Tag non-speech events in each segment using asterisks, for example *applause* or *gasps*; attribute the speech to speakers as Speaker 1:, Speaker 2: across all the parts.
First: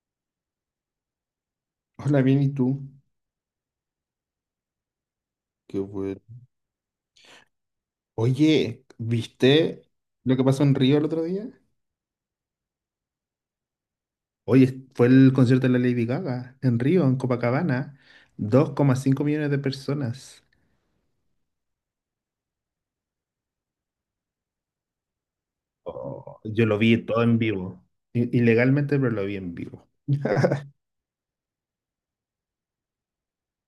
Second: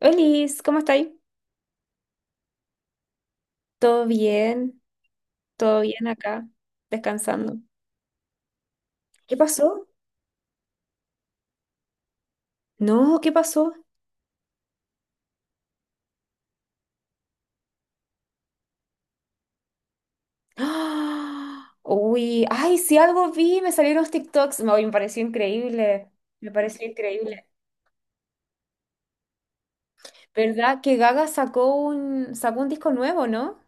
Speaker 1: Olis, ¿cómo estáis?
Speaker 2: Hola, bien, ¿y tú?
Speaker 1: ¿Todo bien?
Speaker 2: Qué
Speaker 1: ¿Todo bien
Speaker 2: bueno.
Speaker 1: acá? Descansando.
Speaker 2: Oye,
Speaker 1: ¿Qué
Speaker 2: ¿viste
Speaker 1: pasó?
Speaker 2: lo que pasó en Río el otro día?
Speaker 1: No, ¿qué pasó?
Speaker 2: Oye, fue el concierto de la Lady Gaga en Río, en Copacabana. 2,5 millones de personas.
Speaker 1: ¡Ah! Uy, ay, si algo vi, me salieron los TikToks. No, y me pareció increíble.
Speaker 2: Oh,
Speaker 1: Me
Speaker 2: yo lo
Speaker 1: pareció
Speaker 2: vi todo en
Speaker 1: increíble.
Speaker 2: vivo. Ilegalmente, pero lo vi en vivo.
Speaker 1: ¿Verdad
Speaker 2: *laughs*
Speaker 1: que Gaga sacó un disco nuevo, no?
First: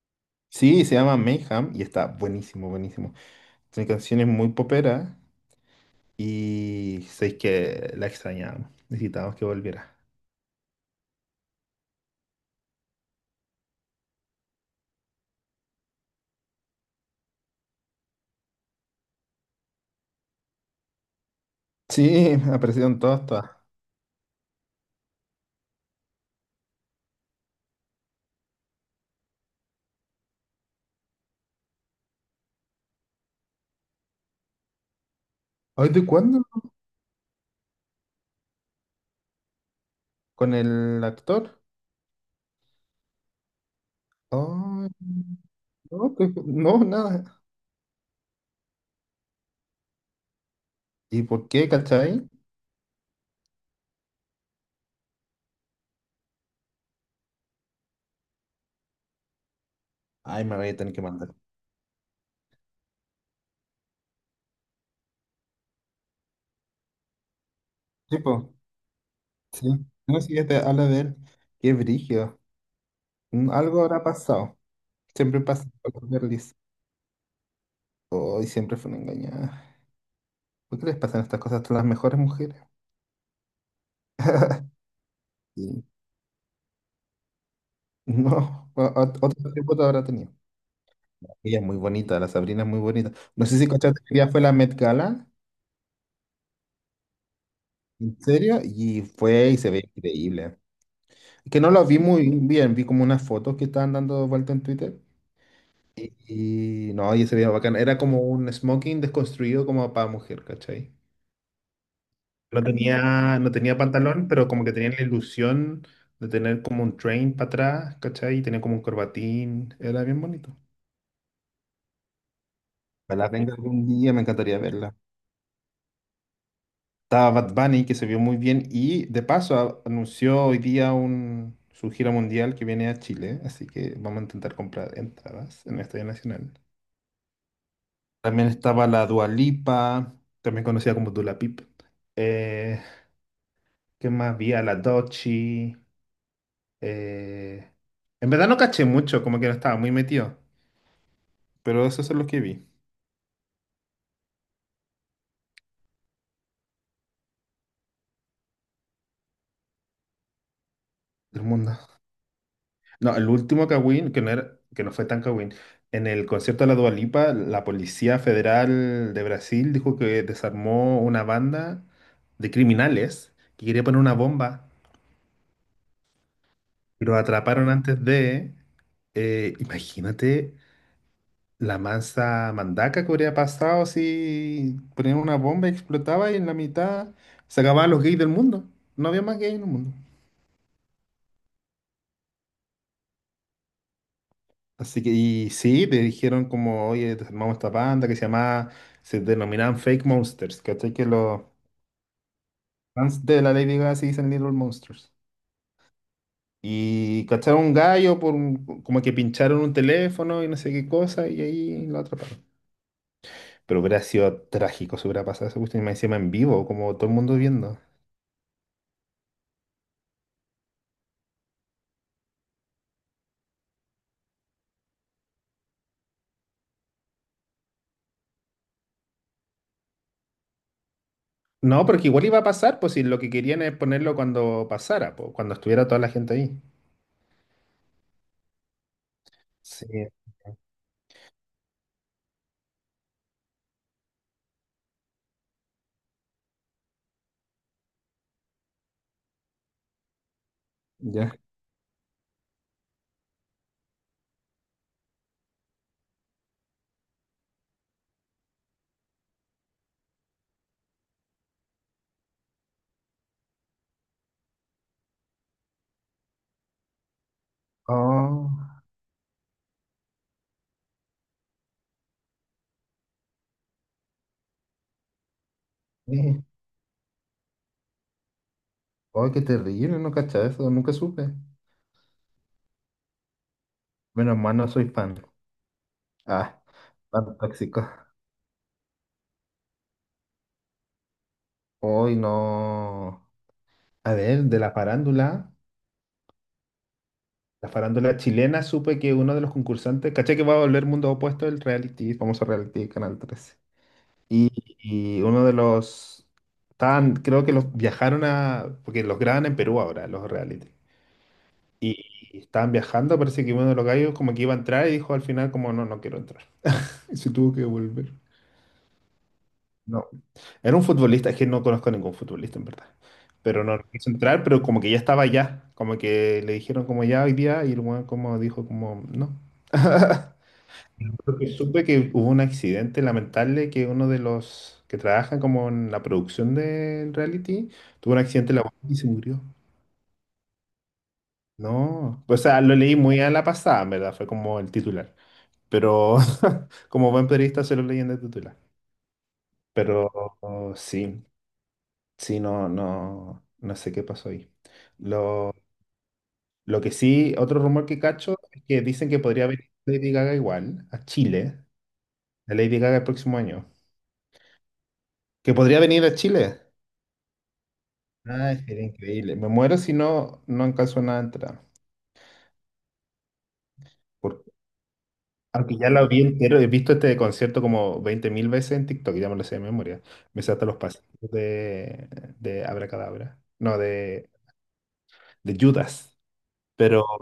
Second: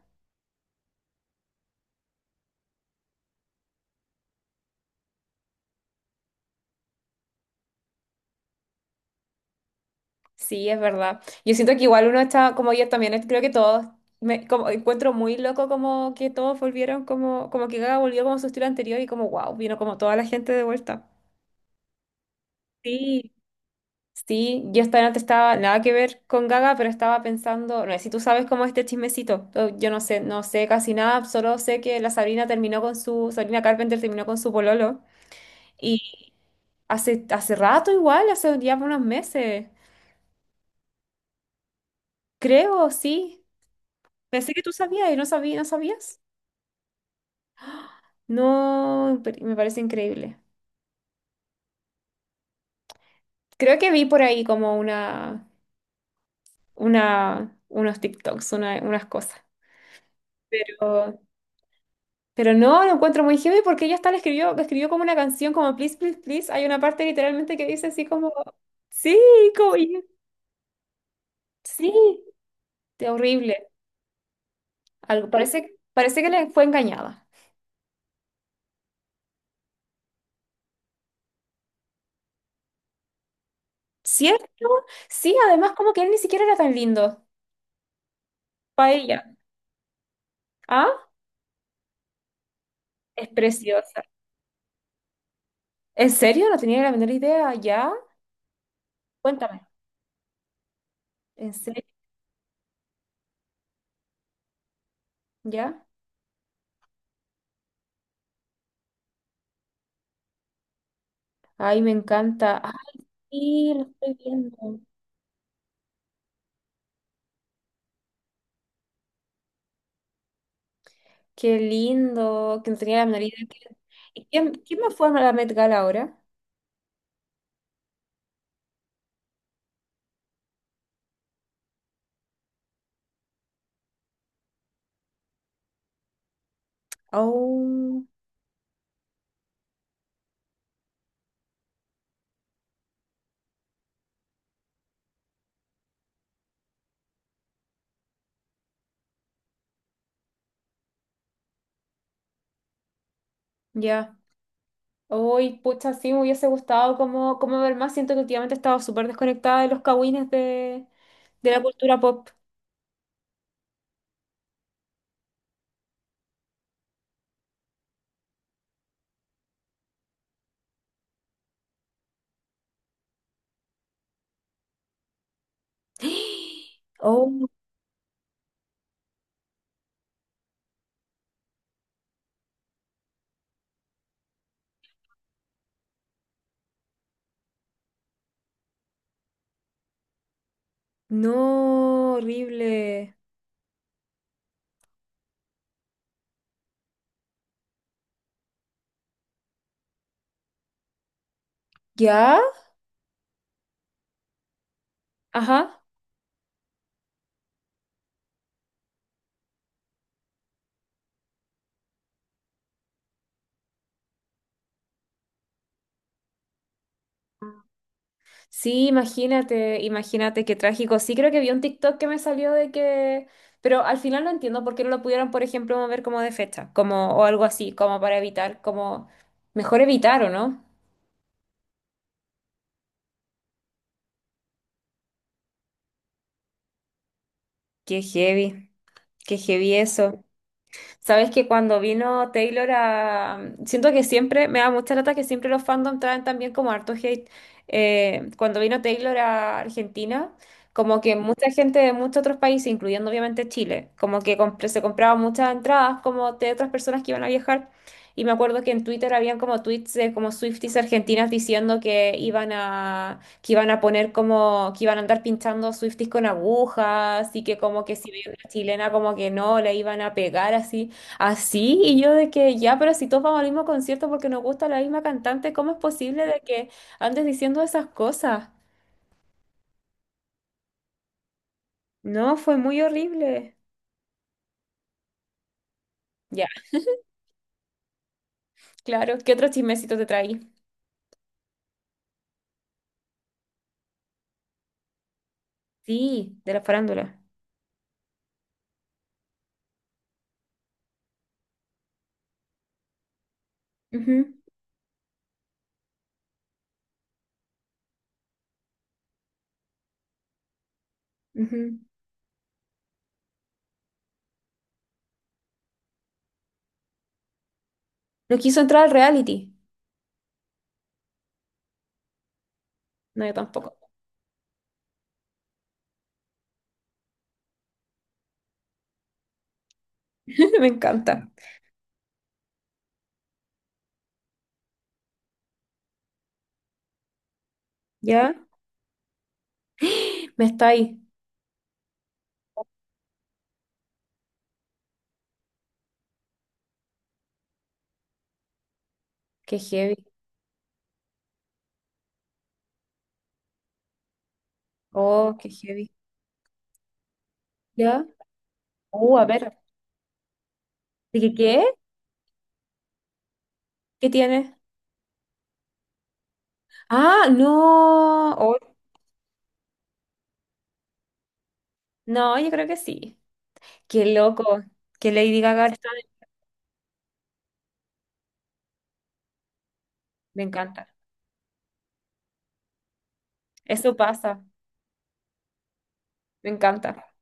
Speaker 2: Sí, se llama Mayhem y está buenísimo, buenísimo. Tiene canciones muy poperas y sé que la extrañamos. Necesitábamos que volviera.
Speaker 1: Sí, es verdad. Yo siento que igual uno está, como yo también, creo que todos, me como, encuentro muy loco como que todos volvieron, como que Gaga volvió como a su estilo anterior y como, wow, vino como toda la gente de vuelta.
Speaker 2: Sí, *laughs* aparecieron todas,
Speaker 1: Sí.
Speaker 2: todas.
Speaker 1: Sí, yo esta noche estaba nada que ver con Gaga, pero estaba pensando, no sé si tú sabes cómo es este chismecito. Yo no sé, no sé casi nada, solo sé que la Sabrina terminó con su, Sabrina Carpenter terminó con su pololo.
Speaker 2: ¿Hoy de
Speaker 1: Y
Speaker 2: cuándo?
Speaker 1: hace rato igual, hace ya unos meses,
Speaker 2: Con el actor.
Speaker 1: creo, sí. Pensé que tú
Speaker 2: Ay,
Speaker 1: sabías y no sabía, ¿no
Speaker 2: no,
Speaker 1: sabías?
Speaker 2: no, nada.
Speaker 1: No, pero me parece increíble.
Speaker 2: ¿Y por qué, cachai?
Speaker 1: Creo que vi por ahí como unos TikToks, unas cosas.
Speaker 2: Ay, me voy a tener que mandar.
Speaker 1: Pero no, lo encuentro muy heavy porque ella hasta le escribió como una canción como Please, Please, Please. Hay una parte literalmente que dice así como,
Speaker 2: Tipo,
Speaker 1: sí,
Speaker 2: sí, po,
Speaker 1: como,
Speaker 2: sí. No, sí, ya te habla de él. Qué
Speaker 1: sí,
Speaker 2: brígido.
Speaker 1: de horrible.
Speaker 2: Algo habrá pasado.
Speaker 1: Algo,
Speaker 2: Siempre
Speaker 1: parece,
Speaker 2: pasa con las
Speaker 1: parece que le
Speaker 2: girlies.
Speaker 1: fue engañada.
Speaker 2: Hoy siempre fueron engañadas. ¿Por qué les pasan estas cosas a las mejores mujeres?
Speaker 1: ¿Cierto? Sí, además
Speaker 2: Sí.
Speaker 1: como
Speaker 2: *laughs*
Speaker 1: que él ni siquiera era tan lindo
Speaker 2: No,
Speaker 1: para ella.
Speaker 2: otro tipo te habrá tenido.
Speaker 1: ¿Ah?
Speaker 2: Ella es muy bonita, la Sabrina es muy bonita.
Speaker 1: Es
Speaker 2: No sé si cachaste
Speaker 1: preciosa.
Speaker 2: que ella fue la Met Gala,
Speaker 1: ¿En serio? No tenía la menor idea. ¿Ya?
Speaker 2: en serio, y fue y
Speaker 1: Cuéntame.
Speaker 2: se ve increíble.
Speaker 1: ¿En
Speaker 2: Que no
Speaker 1: serio?
Speaker 2: lo vi muy bien, vi como unas fotos que estaban dando vuelta en Twitter.
Speaker 1: ¿Ya?
Speaker 2: Y, y no, y se veía bacán. Era como un smoking desconstruido como para mujer, ¿cachai?
Speaker 1: Ay, me encanta.
Speaker 2: No tenía, no
Speaker 1: Ay,
Speaker 2: tenía
Speaker 1: lo estoy
Speaker 2: pantalón, pero
Speaker 1: viendo.
Speaker 2: como que tenía la ilusión de tener como un train para atrás, ¿cachai? Y tenía como un corbatín. Era bien bonito.
Speaker 1: Qué lindo, que no tenía la menor
Speaker 2: Ojalá
Speaker 1: idea.
Speaker 2: venga algún día, me
Speaker 1: ¿Y quién,
Speaker 2: encantaría
Speaker 1: quién me
Speaker 2: verla.
Speaker 1: fue a la Met Gala ahora?
Speaker 2: Estaba Bad Bunny, que se vio muy bien. Y de paso anunció hoy día su gira mundial que viene a Chile. Así que vamos a intentar comprar entradas en el Estadio Nacional.
Speaker 1: Oh,
Speaker 2: También estaba la Dualipa, también conocida como Dula Pip. Eh, ¿Qué más había? La Dochi. eh, En verdad no caché mucho, como que no estaba muy metido. Pero esos son los que vi
Speaker 1: ya. Hoy, pucha, sí, me hubiese gustado como, ver más. Siento que últimamente he estado súper desconectada de los cagüines de,
Speaker 2: del
Speaker 1: de la
Speaker 2: mundo.
Speaker 1: cultura pop.
Speaker 2: No, el último Kawin, que no fue tan Kawin. En el concierto de la Dualipa, la Policía Federal de Brasil dijo que desarmó una banda de criminales que quería poner una bomba.
Speaker 1: *gasps*
Speaker 2: Y los
Speaker 1: Oh,
Speaker 2: atraparon antes de. Imagínate la masa mandaca que habría pasado si ponían una bomba y explotaba y en la mitad se acababan los gays del mundo. No había más gays en el mundo.
Speaker 1: no, horrible.
Speaker 2: Así que, y sí, te dijeron como, oye, armamos esta banda se denominaban Fake Monsters, ¿cachai? Que los
Speaker 1: ¿Ya?
Speaker 2: fans de la Lady Gaga se dicen Little Monsters.
Speaker 1: Ajá.
Speaker 2: Y cacharon un gallo como que pincharon un teléfono y no sé qué cosa y ahí lo atraparon. Pero hubiera sido trágico si hubiera pasado esa cuestión y más encima en vivo, como todo el mundo viendo.
Speaker 1: Sí, imagínate, imagínate qué trágico. Sí, creo que vi un TikTok que me salió de que, pero al final no entiendo por qué no lo pudieron, por ejemplo, mover como de fecha, como o algo así, como para evitar, como mejor evitar, ¿o no?
Speaker 2: No, porque igual iba a pasar, pues si lo que querían es ponerlo cuando pasara, pues, cuando estuviera toda la gente ahí.
Speaker 1: Qué heavy, qué heavy
Speaker 2: Sí.
Speaker 1: eso. Sabes que cuando vino Taylor a... Siento que siempre, me da mucha lata que siempre los fandom traen también como harto hate. Cuando vino Taylor a Argentina, como que
Speaker 2: Ya.
Speaker 1: mucha gente de muchos otros países, incluyendo obviamente Chile, como que se compraban muchas entradas como de otras personas que iban a viajar. Y me acuerdo que en Twitter habían como tweets de como Swifties argentinas diciendo que iban a, poner como, que iban a andar pinchando Swifties con agujas y que como que si veían
Speaker 2: Oh,
Speaker 1: una chilena como que no, le iban a pegar así. Así, y yo de que ya, pero si todos vamos al mismo concierto porque nos gusta la misma cantante, ¿cómo es posible de
Speaker 2: eh.
Speaker 1: que andes diciendo esas cosas?
Speaker 2: Oh, qué terrible, no cacha eso, nunca supe.
Speaker 1: No, fue muy horrible.
Speaker 2: Menos mal no soy fan. Ah,
Speaker 1: Ya,
Speaker 2: fan tóxico.
Speaker 1: claro. ¿Qué otro chismecito te traí?
Speaker 2: Hoy no. A ver, de
Speaker 1: Sí, de la farándula.
Speaker 2: la farándula chilena, supe que uno de los concursantes, caché que va a volver Mundo Opuesto el reality, famoso reality de Canal 13.
Speaker 1: Ujú,
Speaker 2: Y, y uno de los... Estaban, creo que los viajaron a... Porque los graban en Perú ahora, los reality.
Speaker 1: ujú.
Speaker 2: Y, y estaban viajando, parece que uno de los gallos como que iba a entrar y dijo al final como no, no quiero entrar. Y se tuvo que volver.
Speaker 1: No quiso entrar al reality.
Speaker 2: No. Era un futbolista, es que no conozco a ningún futbolista en verdad.
Speaker 1: No, yo
Speaker 2: Pero
Speaker 1: tampoco.
Speaker 2: no quiso entrar, pero como que ya estaba ya. Como que le dijeron como ya hoy día y el weón como dijo como no. *laughs*
Speaker 1: *laughs* Me encanta.
Speaker 2: Porque supe que hubo un accidente lamentable que uno de los que trabajan como en la producción del reality tuvo un
Speaker 1: ¿Ya?
Speaker 2: accidente laboral y se murió.
Speaker 1: Me está ahí.
Speaker 2: No, o sea, lo leí muy a la pasada, en verdad, fue como el titular. Pero *laughs* como buen periodista se lo leí en el titular.
Speaker 1: Qué heavy.
Speaker 2: Pero oh, sí, sí, no, no, no sé qué pasó ahí.
Speaker 1: Oh, qué
Speaker 2: Lo,
Speaker 1: heavy.
Speaker 2: lo que sí, otro rumor que
Speaker 1: ¿Ya?
Speaker 2: cacho es que dicen que
Speaker 1: A
Speaker 2: podría
Speaker 1: ver.
Speaker 2: venir Lady Gaga igual a
Speaker 1: ¿De qué? ¿Qué
Speaker 2: Chile, la Lady Gaga el próximo año.
Speaker 1: ¿Qué tiene?
Speaker 2: Que podría venir a Chile.
Speaker 1: Ah, no.
Speaker 2: Ah,
Speaker 1: Oh,
Speaker 2: sería increíble. Me muero si no, no alcanzo nada a entrar.
Speaker 1: no, yo creo que sí. Qué
Speaker 2: Por-
Speaker 1: loco, que Lady Gaga
Speaker 2: Aunque ya
Speaker 1: está
Speaker 2: la vi entero, he visto este concierto como 20.000 veces en TikTok, ya me lo sé de memoria. Me
Speaker 1: Me
Speaker 2: sé hasta los
Speaker 1: encanta.
Speaker 2: pasos de Abracadabra. No,
Speaker 1: Eso
Speaker 2: de,
Speaker 1: pasa,
Speaker 2: de Judas.
Speaker 1: me
Speaker 2: Pero
Speaker 1: encanta.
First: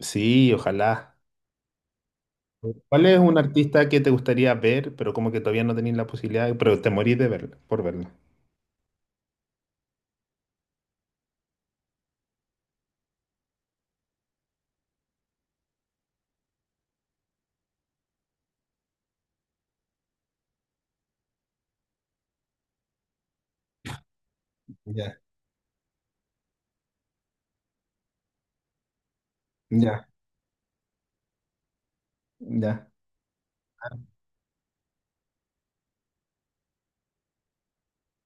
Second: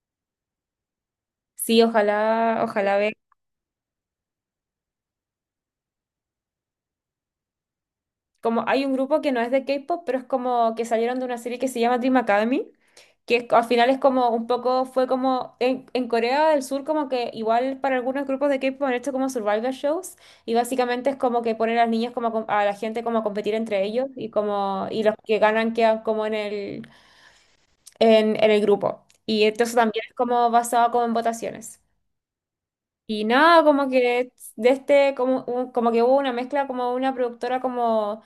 Speaker 2: sí, ojalá.
Speaker 1: Sí, ojalá, ojalá
Speaker 2: ¿Cuál
Speaker 1: ve.
Speaker 2: es un artista que te gustaría ver, pero como que todavía no tenés la posibilidad, pero te morís por verlo?
Speaker 1: Como hay un grupo que no es de K-pop, pero es como que salieron de una serie que se llama Dream Academy, que al final es como un poco, fue como en Corea del Sur, como que igual para algunos grupos de K-pop han hecho como survival shows, y básicamente es como que ponen a las niñas como a la gente como a competir entre ellos, y como, y los
Speaker 2: Ya,
Speaker 1: que ganan quedan como en el grupo. Y entonces también
Speaker 2: ya,
Speaker 1: es como basado como en votaciones.
Speaker 2: ya.
Speaker 1: Y nada, como que de este, como, como que hubo una mezcla como una productora como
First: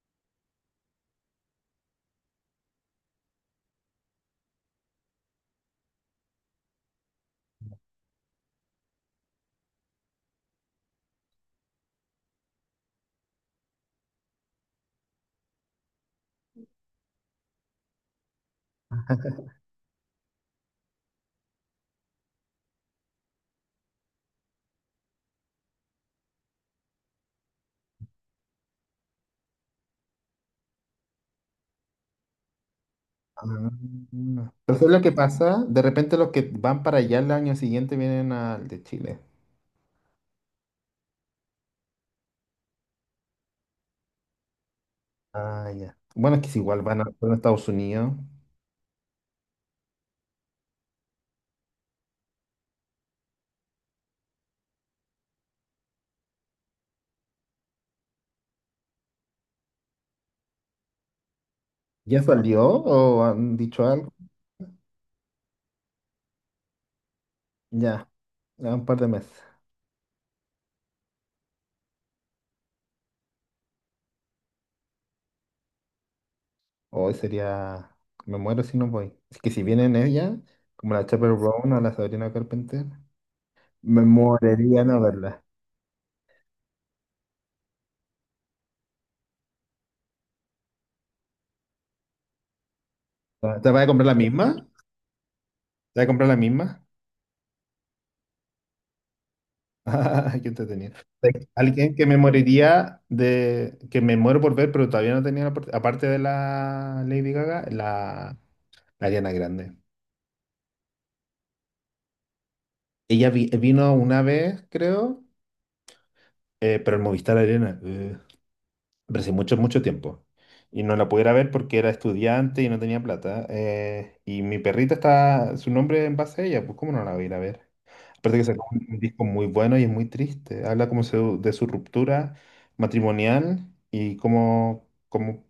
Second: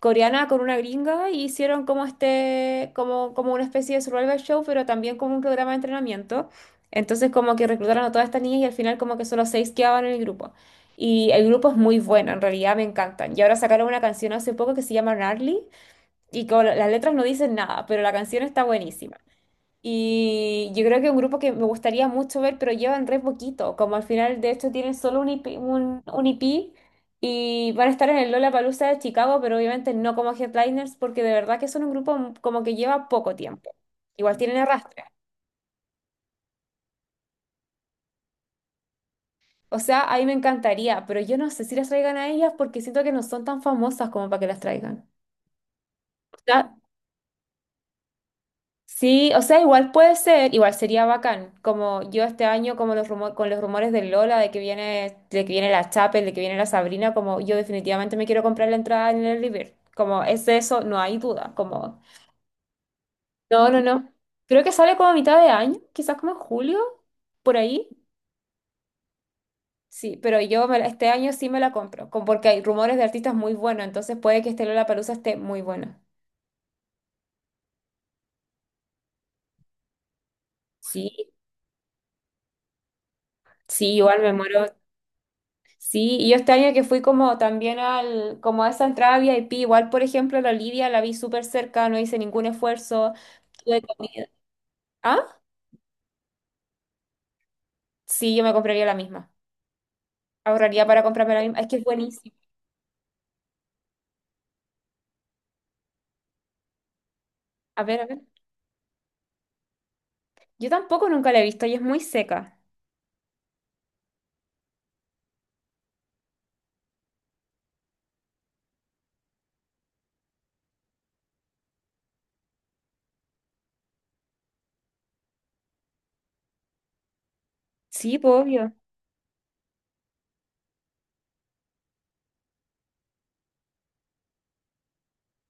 Speaker 1: coreana con una gringa y hicieron como este, como, como una especie de survival show, pero también como un programa de entrenamiento. Entonces como que reclutaron a todas estas niñas y al final como que solo seis quedaban en el grupo. Y el grupo es muy bueno, en realidad me encantan. Y ahora sacaron una canción hace poco que se llama Gnarly y con las letras no dicen nada, pero la canción está buenísima. Y yo creo que es un grupo que me gustaría mucho ver, pero llevan re poquito. Como al final, de hecho, tienen solo un IP, un EP y van a estar en el Lollapalooza de Chicago, pero obviamente no como headliners, porque de verdad que son un grupo como que lleva poco
Speaker 2: Ah,
Speaker 1: tiempo. Igual tienen
Speaker 2: pero ¿sabes lo
Speaker 1: arrastre.
Speaker 2: que pasa? De repente los que van para allá el año siguiente vienen al de Chile.
Speaker 1: O sea, a mí me encantaría, pero yo no sé si las traigan a ellas porque siento que no son tan famosas como para que las traigan.
Speaker 2: Ah, ya. Bueno, es que es igual, van a Estados Unidos.
Speaker 1: Sí, o sea, igual puede ser, igual sería bacán, como yo este año, como los con los rumores de Lola, de que viene la Chapel, de que viene la Sabrina, como yo definitivamente me quiero comprar la entrada en el River, como es de eso, no hay duda, como,
Speaker 2: ¿Ya salió o han
Speaker 1: no, no,
Speaker 2: dicho algo?
Speaker 1: no, creo que sale como a mitad de año, quizás como en julio, por ahí,
Speaker 2: Ya, a un par de meses.
Speaker 1: sí, pero yo este año sí me la compro, como porque hay rumores de artistas muy buenos, entonces puede que este Lollapalooza esté muy bueno,
Speaker 2: Hoy sería... Me muero si no voy. Es que si vienen ella, como la
Speaker 1: sí,
Speaker 2: Chappell Brown o la Sabrina Carpenter,
Speaker 1: sí,
Speaker 2: me
Speaker 1: igual me muero.
Speaker 2: moriría no verla.
Speaker 1: Sí, y yo este año que fui como también al, como a esa entrada VIP, igual por ejemplo la Olivia la vi súper cerca, no hice ningún esfuerzo,
Speaker 2: ¿Te
Speaker 1: tuve
Speaker 2: vas a comprar la
Speaker 1: comida.
Speaker 2: misma?
Speaker 1: ¿Ah?
Speaker 2: ¿Te vas a comprar la misma?
Speaker 1: Sí, yo me compraría la misma.
Speaker 2: *laughs* Ah, qué
Speaker 1: Ahorraría
Speaker 2: entretenido.
Speaker 1: para comprarme la misma. Es que es
Speaker 2: Alguien que me
Speaker 1: buenísima.
Speaker 2: moriría de que me muero por ver, pero todavía no tenía la oportunidad, aparte de la Lady Gaga,
Speaker 1: A ver, a ver.
Speaker 2: la Ariana Grande.
Speaker 1: Yo tampoco nunca la he visto y es muy seca.
Speaker 2: Ella vino una vez, creo, pero el Movistar Arena, pero hace mucho, mucho tiempo. Y no la pudiera ver porque era estudiante y no tenía plata. Y mi perrita está, su nombre en base a ella, pues ¿cómo no la voy a ir a ver?
Speaker 1: Sí, pues,
Speaker 2: Aparte que sacó
Speaker 1: obvio.
Speaker 2: un disco muy bueno y es muy triste. Habla como de su ruptura matrimonial y cómo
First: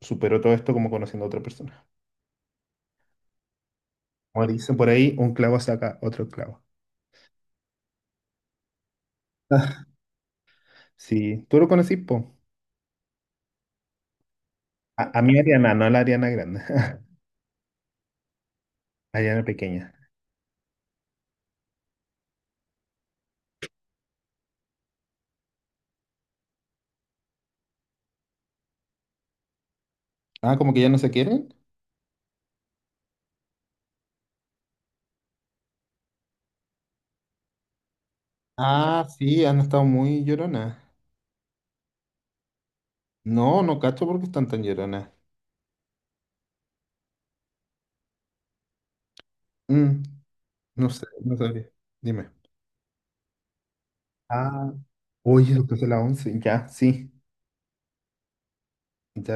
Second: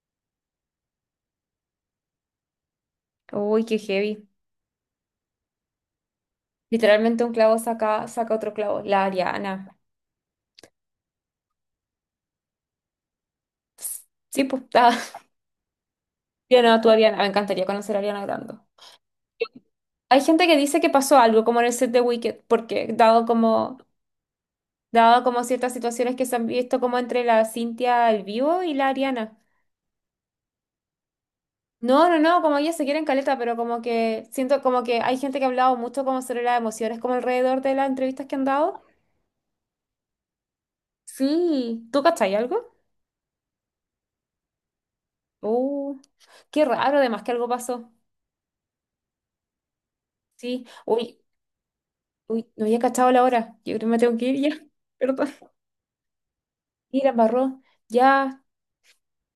Speaker 2: superó todo esto como conociendo a otra persona.
Speaker 1: Uy, qué heavy.
Speaker 2: Como dicen por ahí, un clavo saca otro clavo.
Speaker 1: Literalmente un clavo saca otro clavo. La Ariana.
Speaker 2: *laughs* Sí, tú lo conocí, po.
Speaker 1: Sí, pues, está.
Speaker 2: A mí Ariana, no a la Ariana
Speaker 1: *laughs* Yo
Speaker 2: grande.
Speaker 1: no, tú
Speaker 2: *laughs*
Speaker 1: Ariana. Me encantaría conocer a Ariana Grande.
Speaker 2: Ariana pequeña.
Speaker 1: Hay gente que dice que pasó algo como en el set de Wicked, porque dado como ciertas situaciones que se han visto como entre la Cintia al vivo y la Ariana.
Speaker 2: Ah, como que ya no se quieren.
Speaker 1: No, no, no, como ellas se quieren caleta, pero como que siento como que hay gente que ha hablado mucho como sobre las emociones, como alrededor de las entrevistas que han dado.
Speaker 2: Ah, sí, han estado muy lloronas.
Speaker 1: Sí, ¿tú cachai algo?
Speaker 2: No, no cacho porque están tan lloronas.
Speaker 1: Uh, qué raro, además que algo pasó.
Speaker 2: Mm,
Speaker 1: Sí,
Speaker 2: no sé,
Speaker 1: uy,
Speaker 2: no sabía. Dime.
Speaker 1: uy, no había cachado la hora. Yo creo que me tengo que ir ya,
Speaker 2: Ah,
Speaker 1: *laughs* perdón.
Speaker 2: oye, después de la 11, ya,
Speaker 1: Y la
Speaker 2: sí.
Speaker 1: embarró, ya.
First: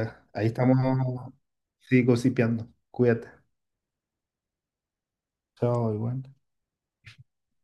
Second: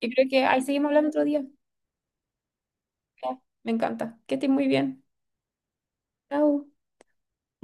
Speaker 1: Yo creo que
Speaker 2: ahí
Speaker 1: ahí
Speaker 2: estamos,
Speaker 1: seguimos hablando otro día.
Speaker 2: sí, gossipeando. Cuídate.
Speaker 1: Ya, me encanta. Que estés muy bien.
Speaker 2: Chao, igual.
Speaker 1: Chao.